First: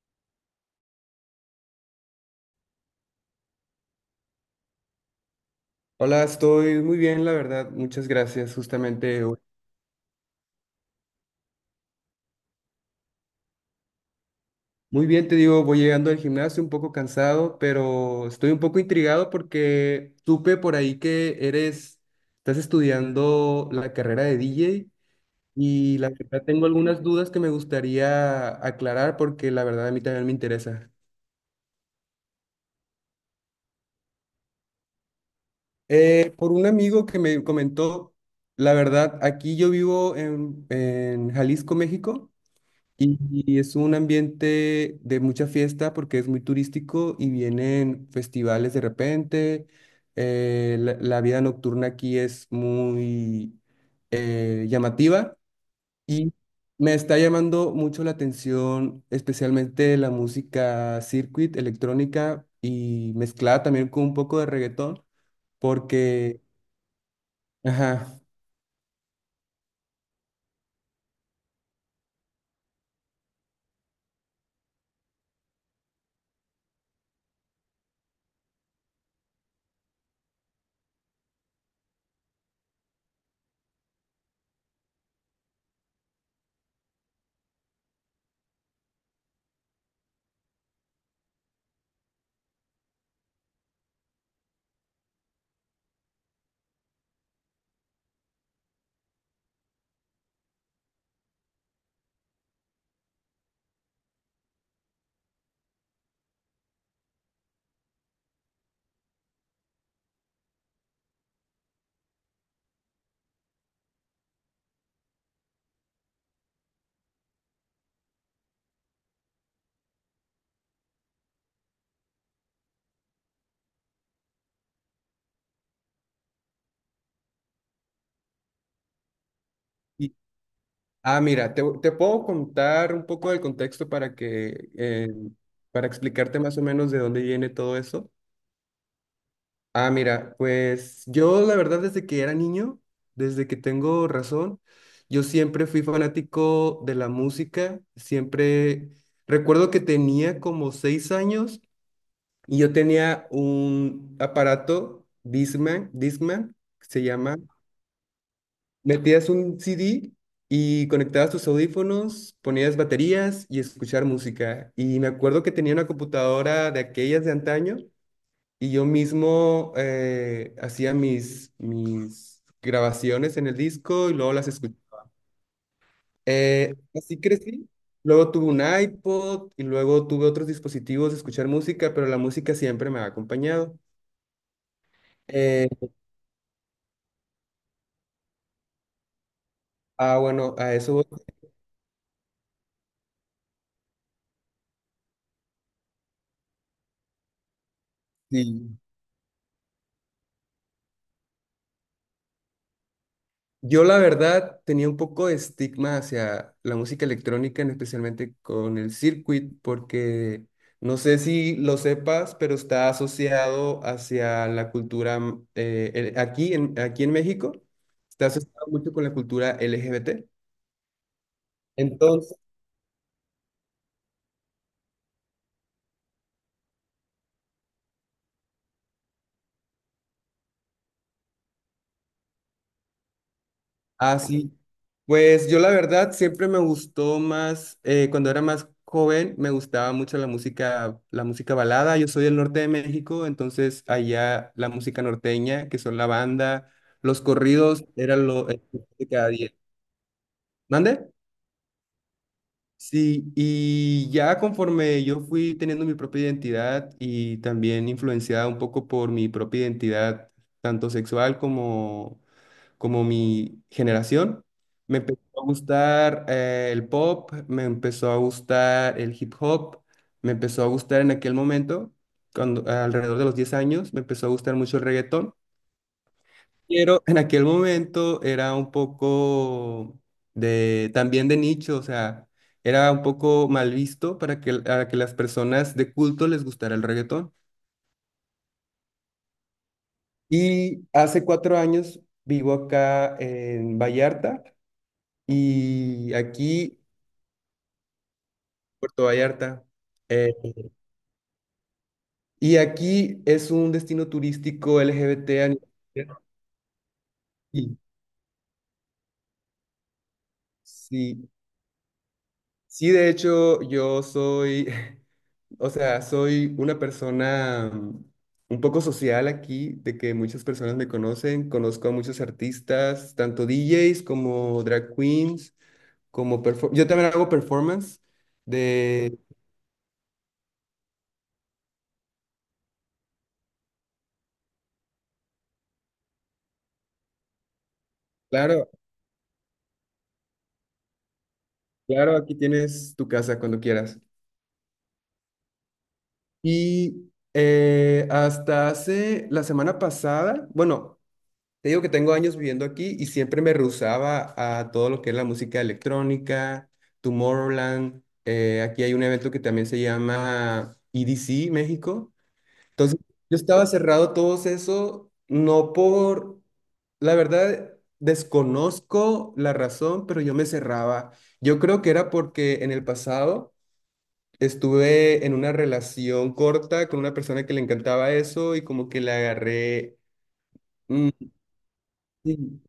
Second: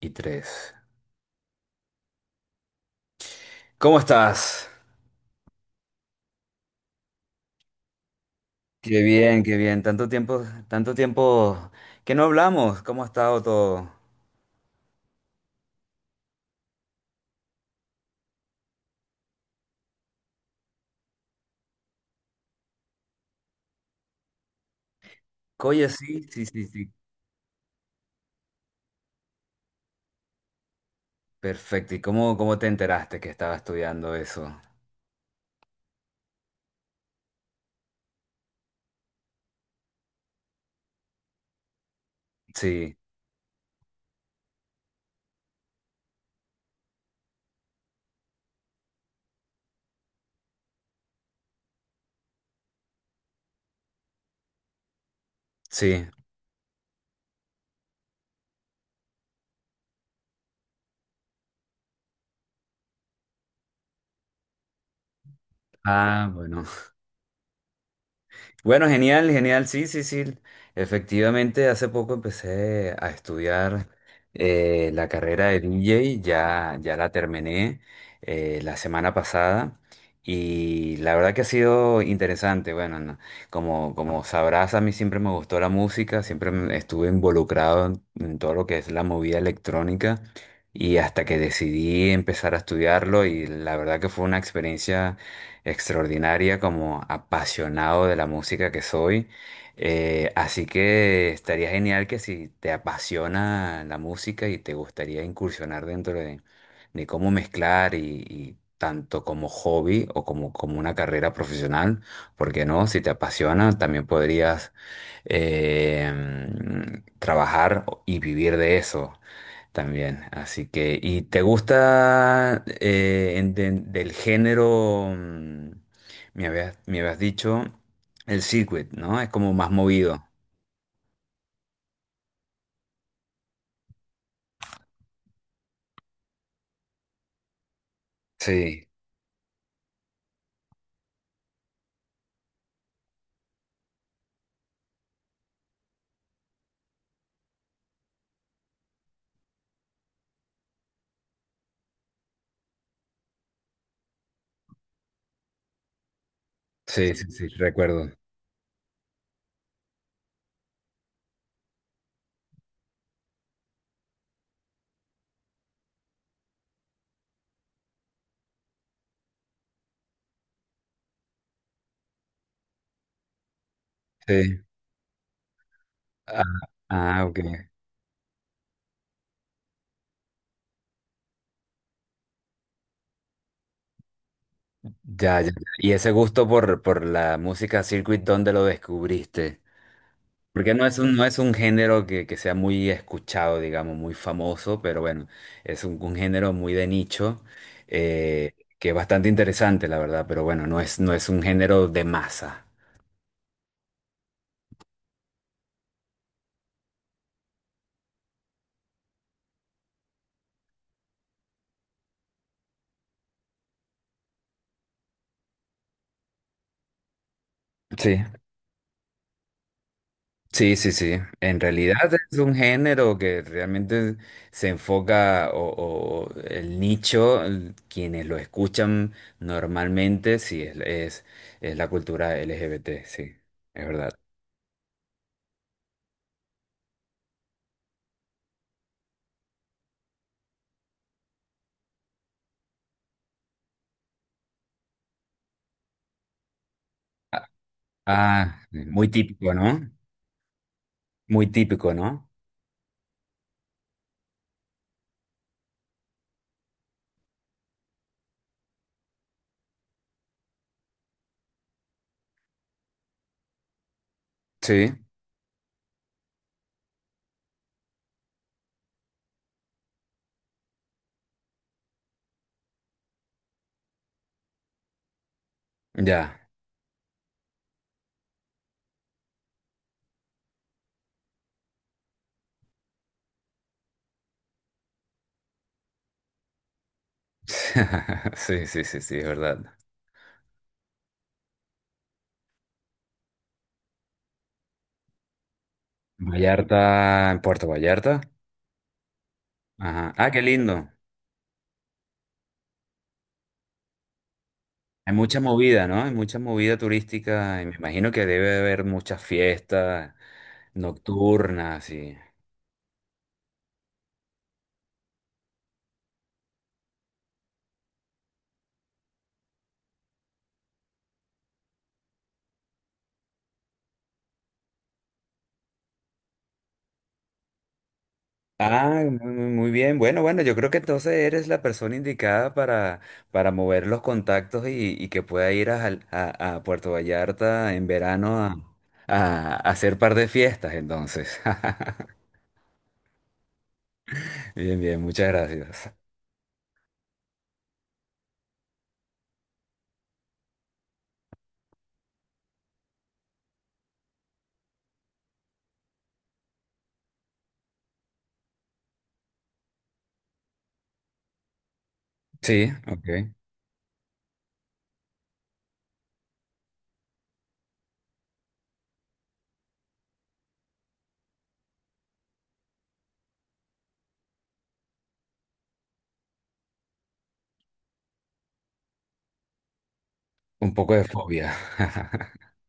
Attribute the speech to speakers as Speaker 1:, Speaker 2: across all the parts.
Speaker 1: Y tres. ¿Cómo estás?
Speaker 2: Hola, estoy muy bien, la verdad. Muchas gracias.
Speaker 1: Qué
Speaker 2: Justamente,
Speaker 1: bien, qué bien. Tanto tiempo, que no hablamos. ¿Cómo ha estado todo?
Speaker 2: muy bien, te digo, voy llegando al gimnasio un poco cansado, pero estoy un poco intrigado porque supe por ahí que estás estudiando la carrera de DJ
Speaker 1: Oye,
Speaker 2: y la
Speaker 1: sí,
Speaker 2: verdad
Speaker 1: sí, sí,
Speaker 2: tengo
Speaker 1: sí.
Speaker 2: algunas dudas que me gustaría aclarar porque la verdad a mí también me interesa.
Speaker 1: Perfecto. ¿Y cómo te enteraste que estaba estudiando eso?
Speaker 2: Por un amigo que me comentó, la verdad, aquí yo vivo en Jalisco, México.
Speaker 1: Sí,
Speaker 2: Y y es un ambiente de mucha fiesta porque es muy turístico y vienen festivales de repente. La vida nocturna aquí es muy llamativa
Speaker 1: sí.
Speaker 2: y me está llamando mucho la atención, especialmente la música circuit, electrónica y mezclada también con un poco de reggaetón,
Speaker 1: Ah,
Speaker 2: porque,
Speaker 1: bueno.
Speaker 2: ajá.
Speaker 1: Bueno, genial, genial, sí, sí, sí. Efectivamente, hace poco empecé a estudiar la carrera de DJ. Ya la terminé la semana pasada y la verdad que ha sido interesante. Bueno, no, como sabrás, a mí siempre me gustó la música, estuve involucrado en todo lo que es la movida electrónica y hasta que decidí empezar a estudiarlo y la verdad que fue una experiencia extraordinaria como apasionado de la música que soy. Así que estaría genial que si te apasiona la música y te gustaría incursionar de cómo mezclar y tanto como hobby o como, como una carrera profesional, porque no? Si te apasiona, también podrías eh, trabajar y vivir de eso. También, así que, ¿y te gusta del género, me habías dicho, el circuit, ¿no? Es como más
Speaker 2: y
Speaker 1: movido.
Speaker 2: Ah, mira, te puedo contar un poco del contexto para explicarte más o menos de dónde viene todo eso.
Speaker 1: Sí,
Speaker 2: Ah, mira, pues yo la verdad desde que era niño, desde que tengo razón, yo siempre fui fanático de la música, siempre recuerdo que tenía como 6 años y yo tenía un aparato Discman, Discman, se
Speaker 1: sí, sí,
Speaker 2: llama.
Speaker 1: sí, recuerdo.
Speaker 2: Metías un CD y conectabas tus audífonos, ponías baterías y escuchar música. Y me acuerdo que tenía una computadora de aquellas de antaño y yo mismo hacía mis grabaciones en el disco y luego las
Speaker 1: Sí.
Speaker 2: escuchaba.
Speaker 1: Ah,
Speaker 2: Así
Speaker 1: ah, ok.
Speaker 2: crecí. Luego tuve un iPod y luego tuve otros dispositivos de escuchar música, pero la música siempre me ha acompañado.
Speaker 1: Ya, ya. ya.
Speaker 2: Eh,
Speaker 1: ¿Y ese gusto por la música circuit, dónde lo descubriste?
Speaker 2: bueno,
Speaker 1: Porque
Speaker 2: a eso voy.
Speaker 1: no es un género que sea muy escuchado, digamos, muy famoso, pero bueno, es un género muy de nicho, eh,
Speaker 2: Sí.
Speaker 1: que es bastante interesante, la verdad, pero bueno, no es un género de masa.
Speaker 2: Yo la verdad tenía un poco de estigma hacia la música electrónica, en especialmente con el circuit, porque no sé si lo sepas, pero está asociado hacia la cultura aquí en México,
Speaker 1: Sí,
Speaker 2: está asociado mucho con la cultura LGBT.
Speaker 1: sí, sí, sí. En realidad es un género que realmente se enfoca o el nicho, quienes lo escuchan normalmente, sí, es la cultura LGBT, sí, es verdad.
Speaker 2: Ah, sí. Pues yo la verdad siempre me gustó más, cuando era más joven, me gustaba mucho la música balada. Yo soy del norte de México, entonces allá la música norteña, que son la banda, los
Speaker 1: Ah,
Speaker 2: corridos, era lo
Speaker 1: ah, muy
Speaker 2: de cada día.
Speaker 1: típico, ¿no?
Speaker 2: ¿Mande?
Speaker 1: Muy típico, ¿no?
Speaker 2: Sí, y ya conforme yo fui teniendo mi propia identidad y también influenciada un poco por mi propia identidad, tanto sexual como mi generación,
Speaker 1: Sí,
Speaker 2: me empezó a gustar el pop, me empezó a gustar el hip hop, me empezó a gustar en aquel momento, cuando alrededor de los 10 años, me empezó a gustar mucho el reggaetón,
Speaker 1: ya.
Speaker 2: pero en aquel momento era un poco de también de nicho, o sea, era un poco mal visto a que las personas de culto les gustara el reggaetón.
Speaker 1: Sí, sí, sí, sí, es verdad.
Speaker 2: Y hace 4 años vivo acá en Vallarta y aquí
Speaker 1: Vallarta, en Puerto Vallarta.
Speaker 2: Puerto Vallarta.
Speaker 1: Ajá. Ah,
Speaker 2: Eh,
Speaker 1: qué lindo.
Speaker 2: y aquí es un destino turístico
Speaker 1: Hay mucha
Speaker 2: LGBT a nivel
Speaker 1: movida, ¿no? Hay
Speaker 2: mundial.
Speaker 1: mucha movida turística. Y me
Speaker 2: Sí,
Speaker 1: imagino que debe haber muchas fiestas
Speaker 2: sí,
Speaker 1: nocturnas y...
Speaker 2: sí, de hecho yo soy, o sea, soy una persona un poco social aquí, de que muchas personas me conocen, conozco a muchos artistas, tanto DJs como drag queens, como yo también hago performance
Speaker 1: Ah,
Speaker 2: de,
Speaker 1: muy, muy muy bien. Bueno, bueno, yo creo que entonces eres la persona indicada para mover los contactos y que pueda ir a, a Puerto Vallarta en verano a,
Speaker 2: claro,
Speaker 1: a hacer par de fiestas, entonces.
Speaker 2: claro, aquí tienes tu casa cuando quieras.
Speaker 1: Bien, bien, muchas gracias.
Speaker 2: Y hasta hace la semana pasada, bueno, te digo que tengo años viviendo aquí y siempre me rehusaba a todo lo que es la música electrónica, Tomorrowland. Aquí hay un evento que también se llama EDC México.
Speaker 1: Sí,
Speaker 2: Entonces,
Speaker 1: ok.
Speaker 2: yo estaba cerrado a todo eso, no por, la verdad, desconozco la razón, pero yo me cerraba. Yo creo que era porque en el pasado... Estuve en una relación corta con una persona que le encantaba eso y como que le agarré...
Speaker 1: Un poco de
Speaker 2: Mm,
Speaker 1: fobia.
Speaker 2: sí.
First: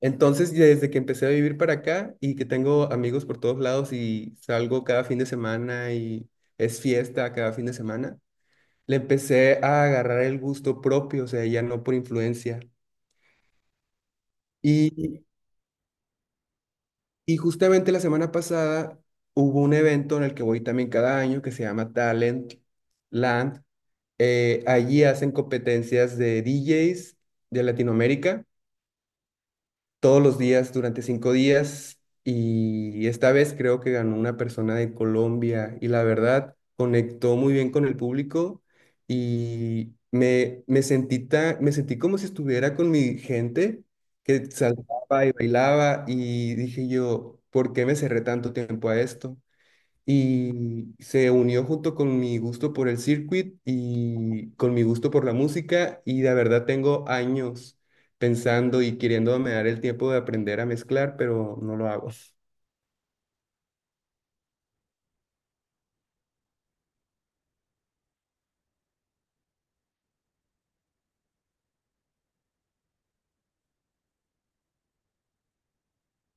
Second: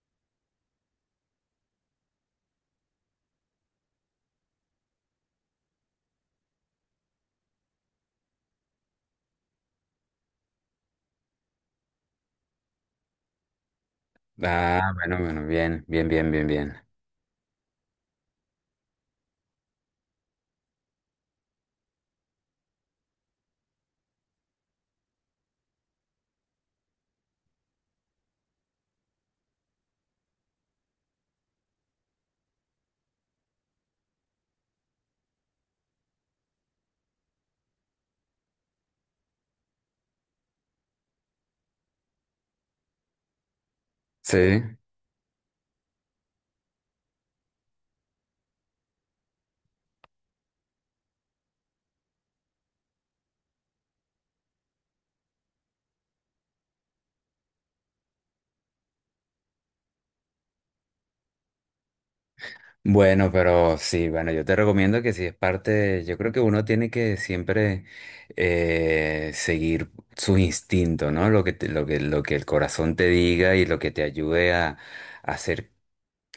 Speaker 2: Entonces, desde que empecé a vivir para acá y que tengo amigos por todos lados y salgo cada fin de semana y es fiesta cada fin de semana, le empecé a agarrar el gusto propio, o sea, ya no por influencia.
Speaker 1: Ah, bueno,
Speaker 2: Y,
Speaker 1: bueno, bien, bien, bien, bien, bien.
Speaker 2: y justamente la semana pasada hubo un evento en el que voy también cada año que se llama Talent Land. Allí hacen competencias de DJs de Latinoamérica todos los días durante 5 días y esta vez creo que ganó una persona de Colombia y la verdad conectó muy bien con el público y me sentí como si estuviera con mi gente que
Speaker 1: Sí.
Speaker 2: saltaba y bailaba y dije yo, ¿por qué me cerré tanto tiempo a esto? Y se unió junto con mi gusto por el circuit y con mi gusto por la música y la verdad tengo años pensando y queriéndome dar el tiempo de aprender a mezclar, pero no lo hago.
Speaker 1: Bueno, pero sí, bueno, yo te recomiendo que si es parte, de- yo creo que uno tiene que siempre seguir su instinto, ¿no? Lo que, lo que el corazón te diga y lo que te ayude a hacer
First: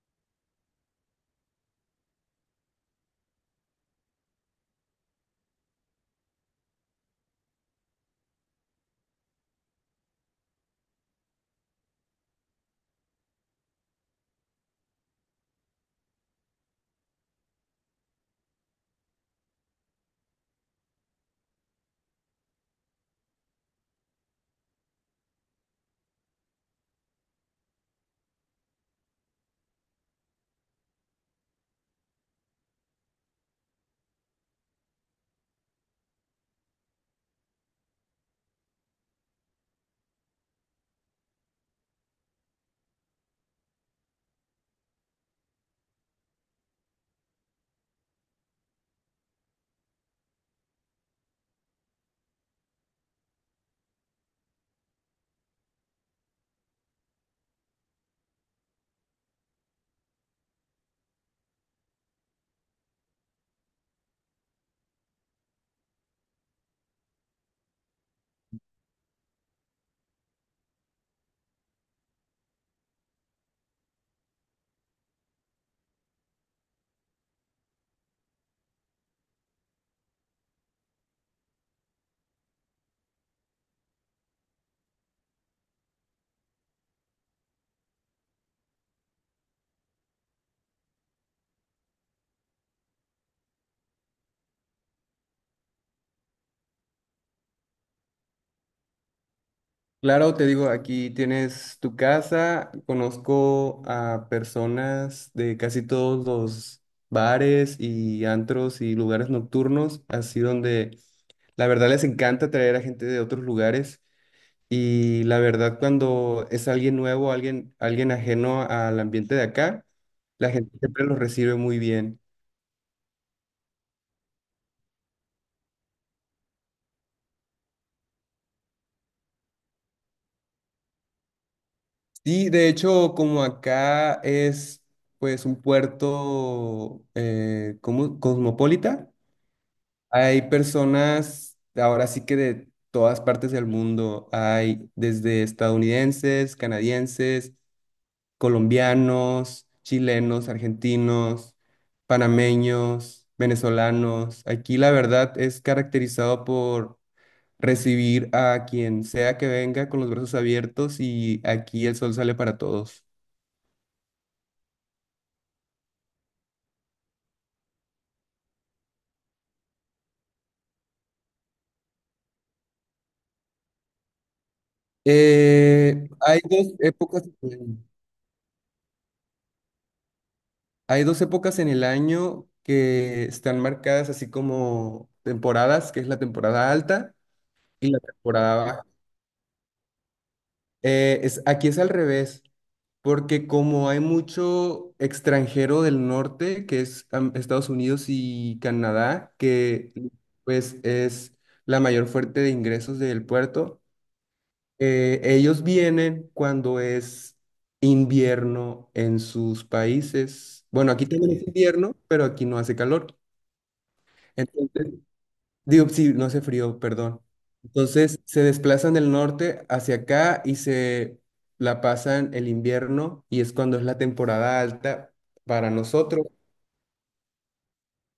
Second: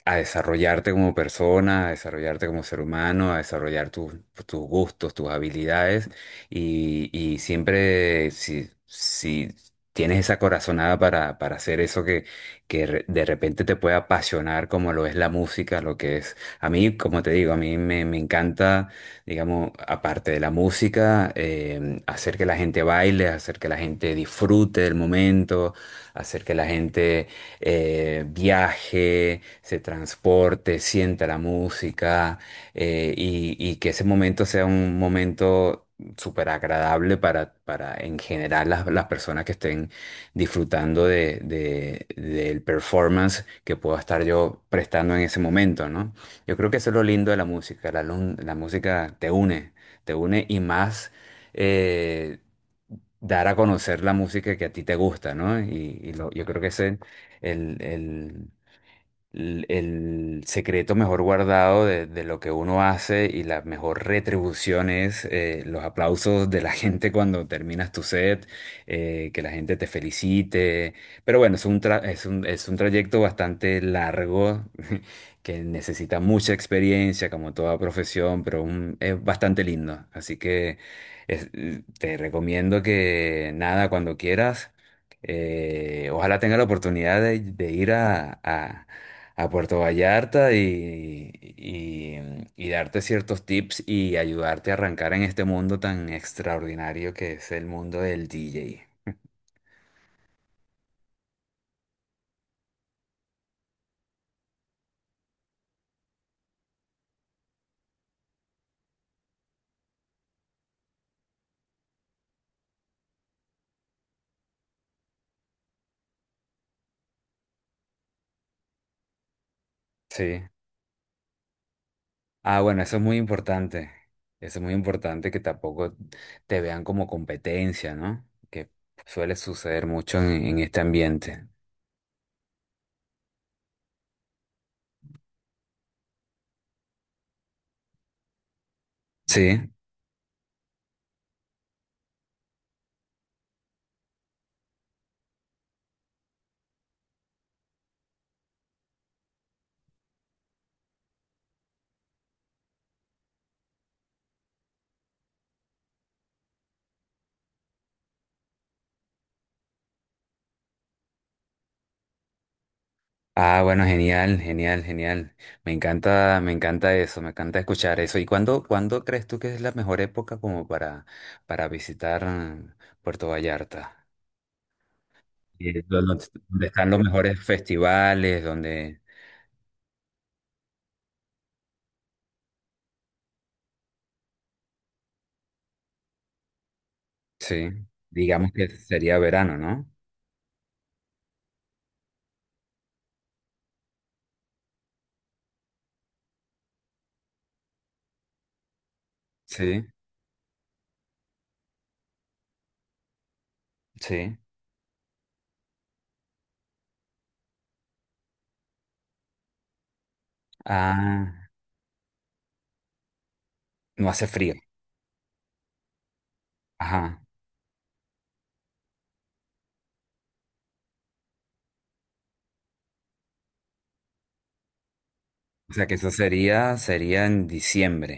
Speaker 1: a desarrollarte como persona, a desarrollarte como ser humano, a desarrollar tus, tus gustos, tus habilidades y siempre si tienes esa corazonada para hacer eso que, de repente te puede apasionar como lo es la música, lo que es... A mí, como te digo, me encanta, digamos, aparte de la música, hacer que la gente baile, hacer que la gente disfrute del momento, hacer que la gente viaje, se transporte, sienta la música y que ese momento sea un momento súper agradable para en general las personas que estén disfrutando del performance que pueda estar yo prestando en ese momento, ¿no? Yo creo que eso es lo lindo de la música, la música te une y más... eh, dar a conocer la música que a ti te gusta, ¿no? Yo creo que ese el, el- el secreto mejor guardado de lo que uno hace y la mejor retribución es los aplausos de la gente cuando terminas tu set, que la gente te felicite. Pero bueno, es un trayecto bastante largo que necesita mucha experiencia, como toda profesión, pero es bastante lindo. Así que es- te recomiendo que nada, cuando quieras. Ojalá tenga la oportunidad de, a Puerto Vallarta y darte ciertos tips y ayudarte a arrancar en este mundo tan extraordinario que es el mundo del DJ.
Speaker 2: Claro, te digo, aquí tienes tu casa, conozco a personas de casi todos los bares y antros y lugares nocturnos, así donde la verdad les encanta traer a gente de otros lugares. Y la verdad, cuando es alguien nuevo, alguien ajeno al ambiente de acá,
Speaker 1: Sí.
Speaker 2: la gente siempre los recibe muy bien.
Speaker 1: Ah, bueno, eso es muy importante. Eso es muy importante que tampoco te vean como competencia, ¿no? Que suele suceder mucho en este ambiente.
Speaker 2: Y de hecho, como acá es pues un puerto como cosmopolita,
Speaker 1: Sí.
Speaker 2: hay personas ahora sí que de todas partes del mundo, hay desde estadounidenses, canadienses, colombianos, chilenos, argentinos, panameños, venezolanos. Aquí la verdad es caracterizado por recibir a quien sea que venga con los brazos abiertos y aquí el sol sale para todos.
Speaker 1: Ah, bueno, genial, genial, genial. Me encanta eso, me encanta escuchar eso. ¿Y cuándo crees tú que es la mejor época como para visitar Puerto Vallarta?
Speaker 2: Eh,
Speaker 1: Donde
Speaker 2: hay dos
Speaker 1: están los
Speaker 2: épocas,
Speaker 1: mejores festivales, donde,
Speaker 2: hay dos épocas en el año que están marcadas así como temporadas, que es la temporada alta
Speaker 1: sí,
Speaker 2: y la
Speaker 1: digamos
Speaker 2: temporada
Speaker 1: que
Speaker 2: baja.
Speaker 1: sería verano, ¿no?
Speaker 2: Aquí es al revés. Porque como hay mucho extranjero del norte, que es Estados Unidos y Canadá,
Speaker 1: Sí,
Speaker 2: que pues es la mayor fuente de ingresos del puerto,
Speaker 1: sí.
Speaker 2: ellos vienen cuando es invierno en sus países. Bueno, aquí también
Speaker 1: Ah,
Speaker 2: es invierno, pero aquí no hace calor.
Speaker 1: no hace frío.
Speaker 2: Entonces, digo, sí, no hace frío, perdón.
Speaker 1: Ajá.
Speaker 2: Entonces se desplazan del norte hacia acá y se la pasan el invierno y es cuando es la temporada alta para
Speaker 1: O sea que eso
Speaker 2: nosotros.
Speaker 1: sería, sería en diciembre.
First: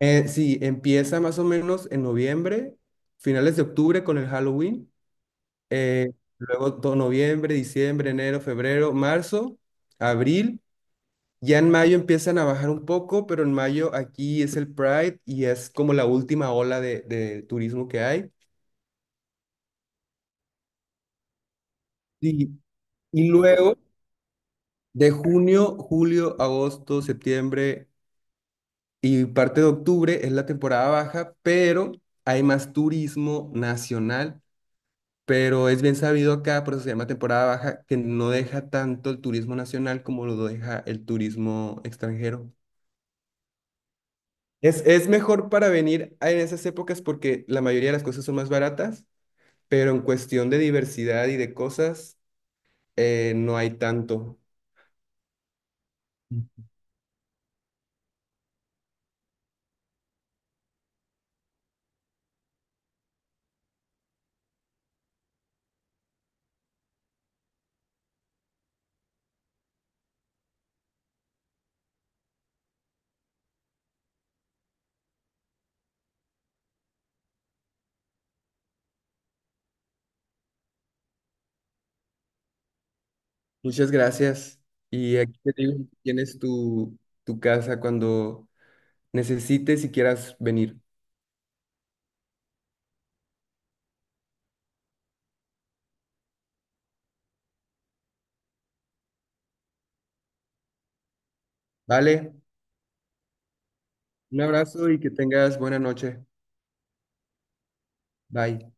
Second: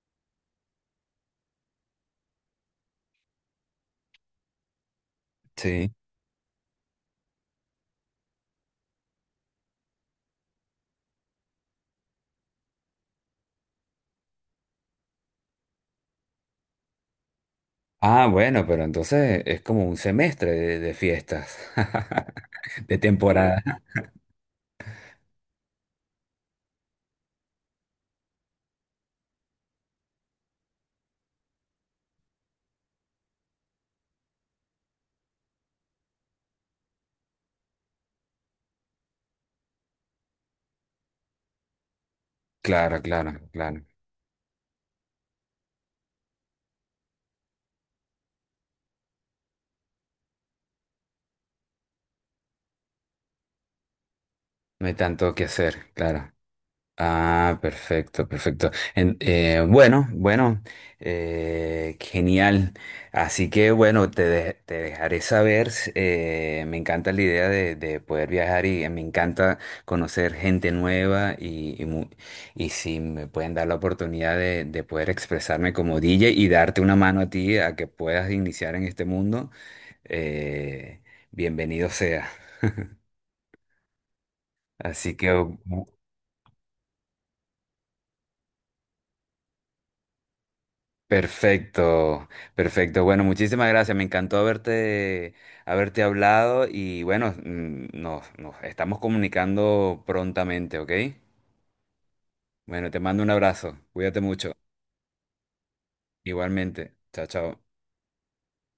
Speaker 2: Sí, empieza más o menos en noviembre, finales de octubre con el Halloween,
Speaker 1: Sí.
Speaker 2: luego todo noviembre, diciembre, enero, febrero, marzo, abril. Ya en mayo empiezan a bajar un poco, pero en mayo aquí es el Pride y es como la última ola de turismo que
Speaker 1: Ah,
Speaker 2: hay.
Speaker 1: bueno, pero entonces es como un semestre de fiestas.
Speaker 2: Sí,
Speaker 1: De
Speaker 2: y luego
Speaker 1: temporada.
Speaker 2: de junio, julio, agosto, septiembre y parte de octubre es la temporada baja, pero hay más turismo nacional, pero es bien sabido acá, por eso se llama temporada baja, que no deja tanto el turismo nacional como lo deja el turismo extranjero.
Speaker 1: Claro, claro, claro.
Speaker 2: Es mejor para venir en esas épocas porque la mayoría de las cosas son más baratas, pero en cuestión de diversidad y de cosas, no hay tanto.
Speaker 1: No hay tanto que hacer, claro. Ah, perfecto, perfecto. Bueno, bueno, genial. Así que bueno, te dejaré saber. Me encanta la idea de poder viajar y me encanta conocer gente nueva y si me pueden dar la oportunidad de poder expresarme como DJ y darte una mano a ti a que puedas iniciar en este mundo, eh, bienvenido sea.
Speaker 2: Muchas gracias.
Speaker 1: Así
Speaker 2: Y
Speaker 1: que
Speaker 2: aquí te digo, tienes tu casa cuando necesites y quieras venir.
Speaker 1: perfecto, perfecto. Bueno, muchísimas gracias. Me encantó haberte hablado y bueno, nos estamos comunicando prontamente, ¿ok?
Speaker 2: Vale,
Speaker 1: Bueno, te mando un abrazo. Cuídate
Speaker 2: un
Speaker 1: mucho.
Speaker 2: abrazo y que tengas buena noche.
Speaker 1: Igualmente. Chao, chao.
Speaker 2: Bye.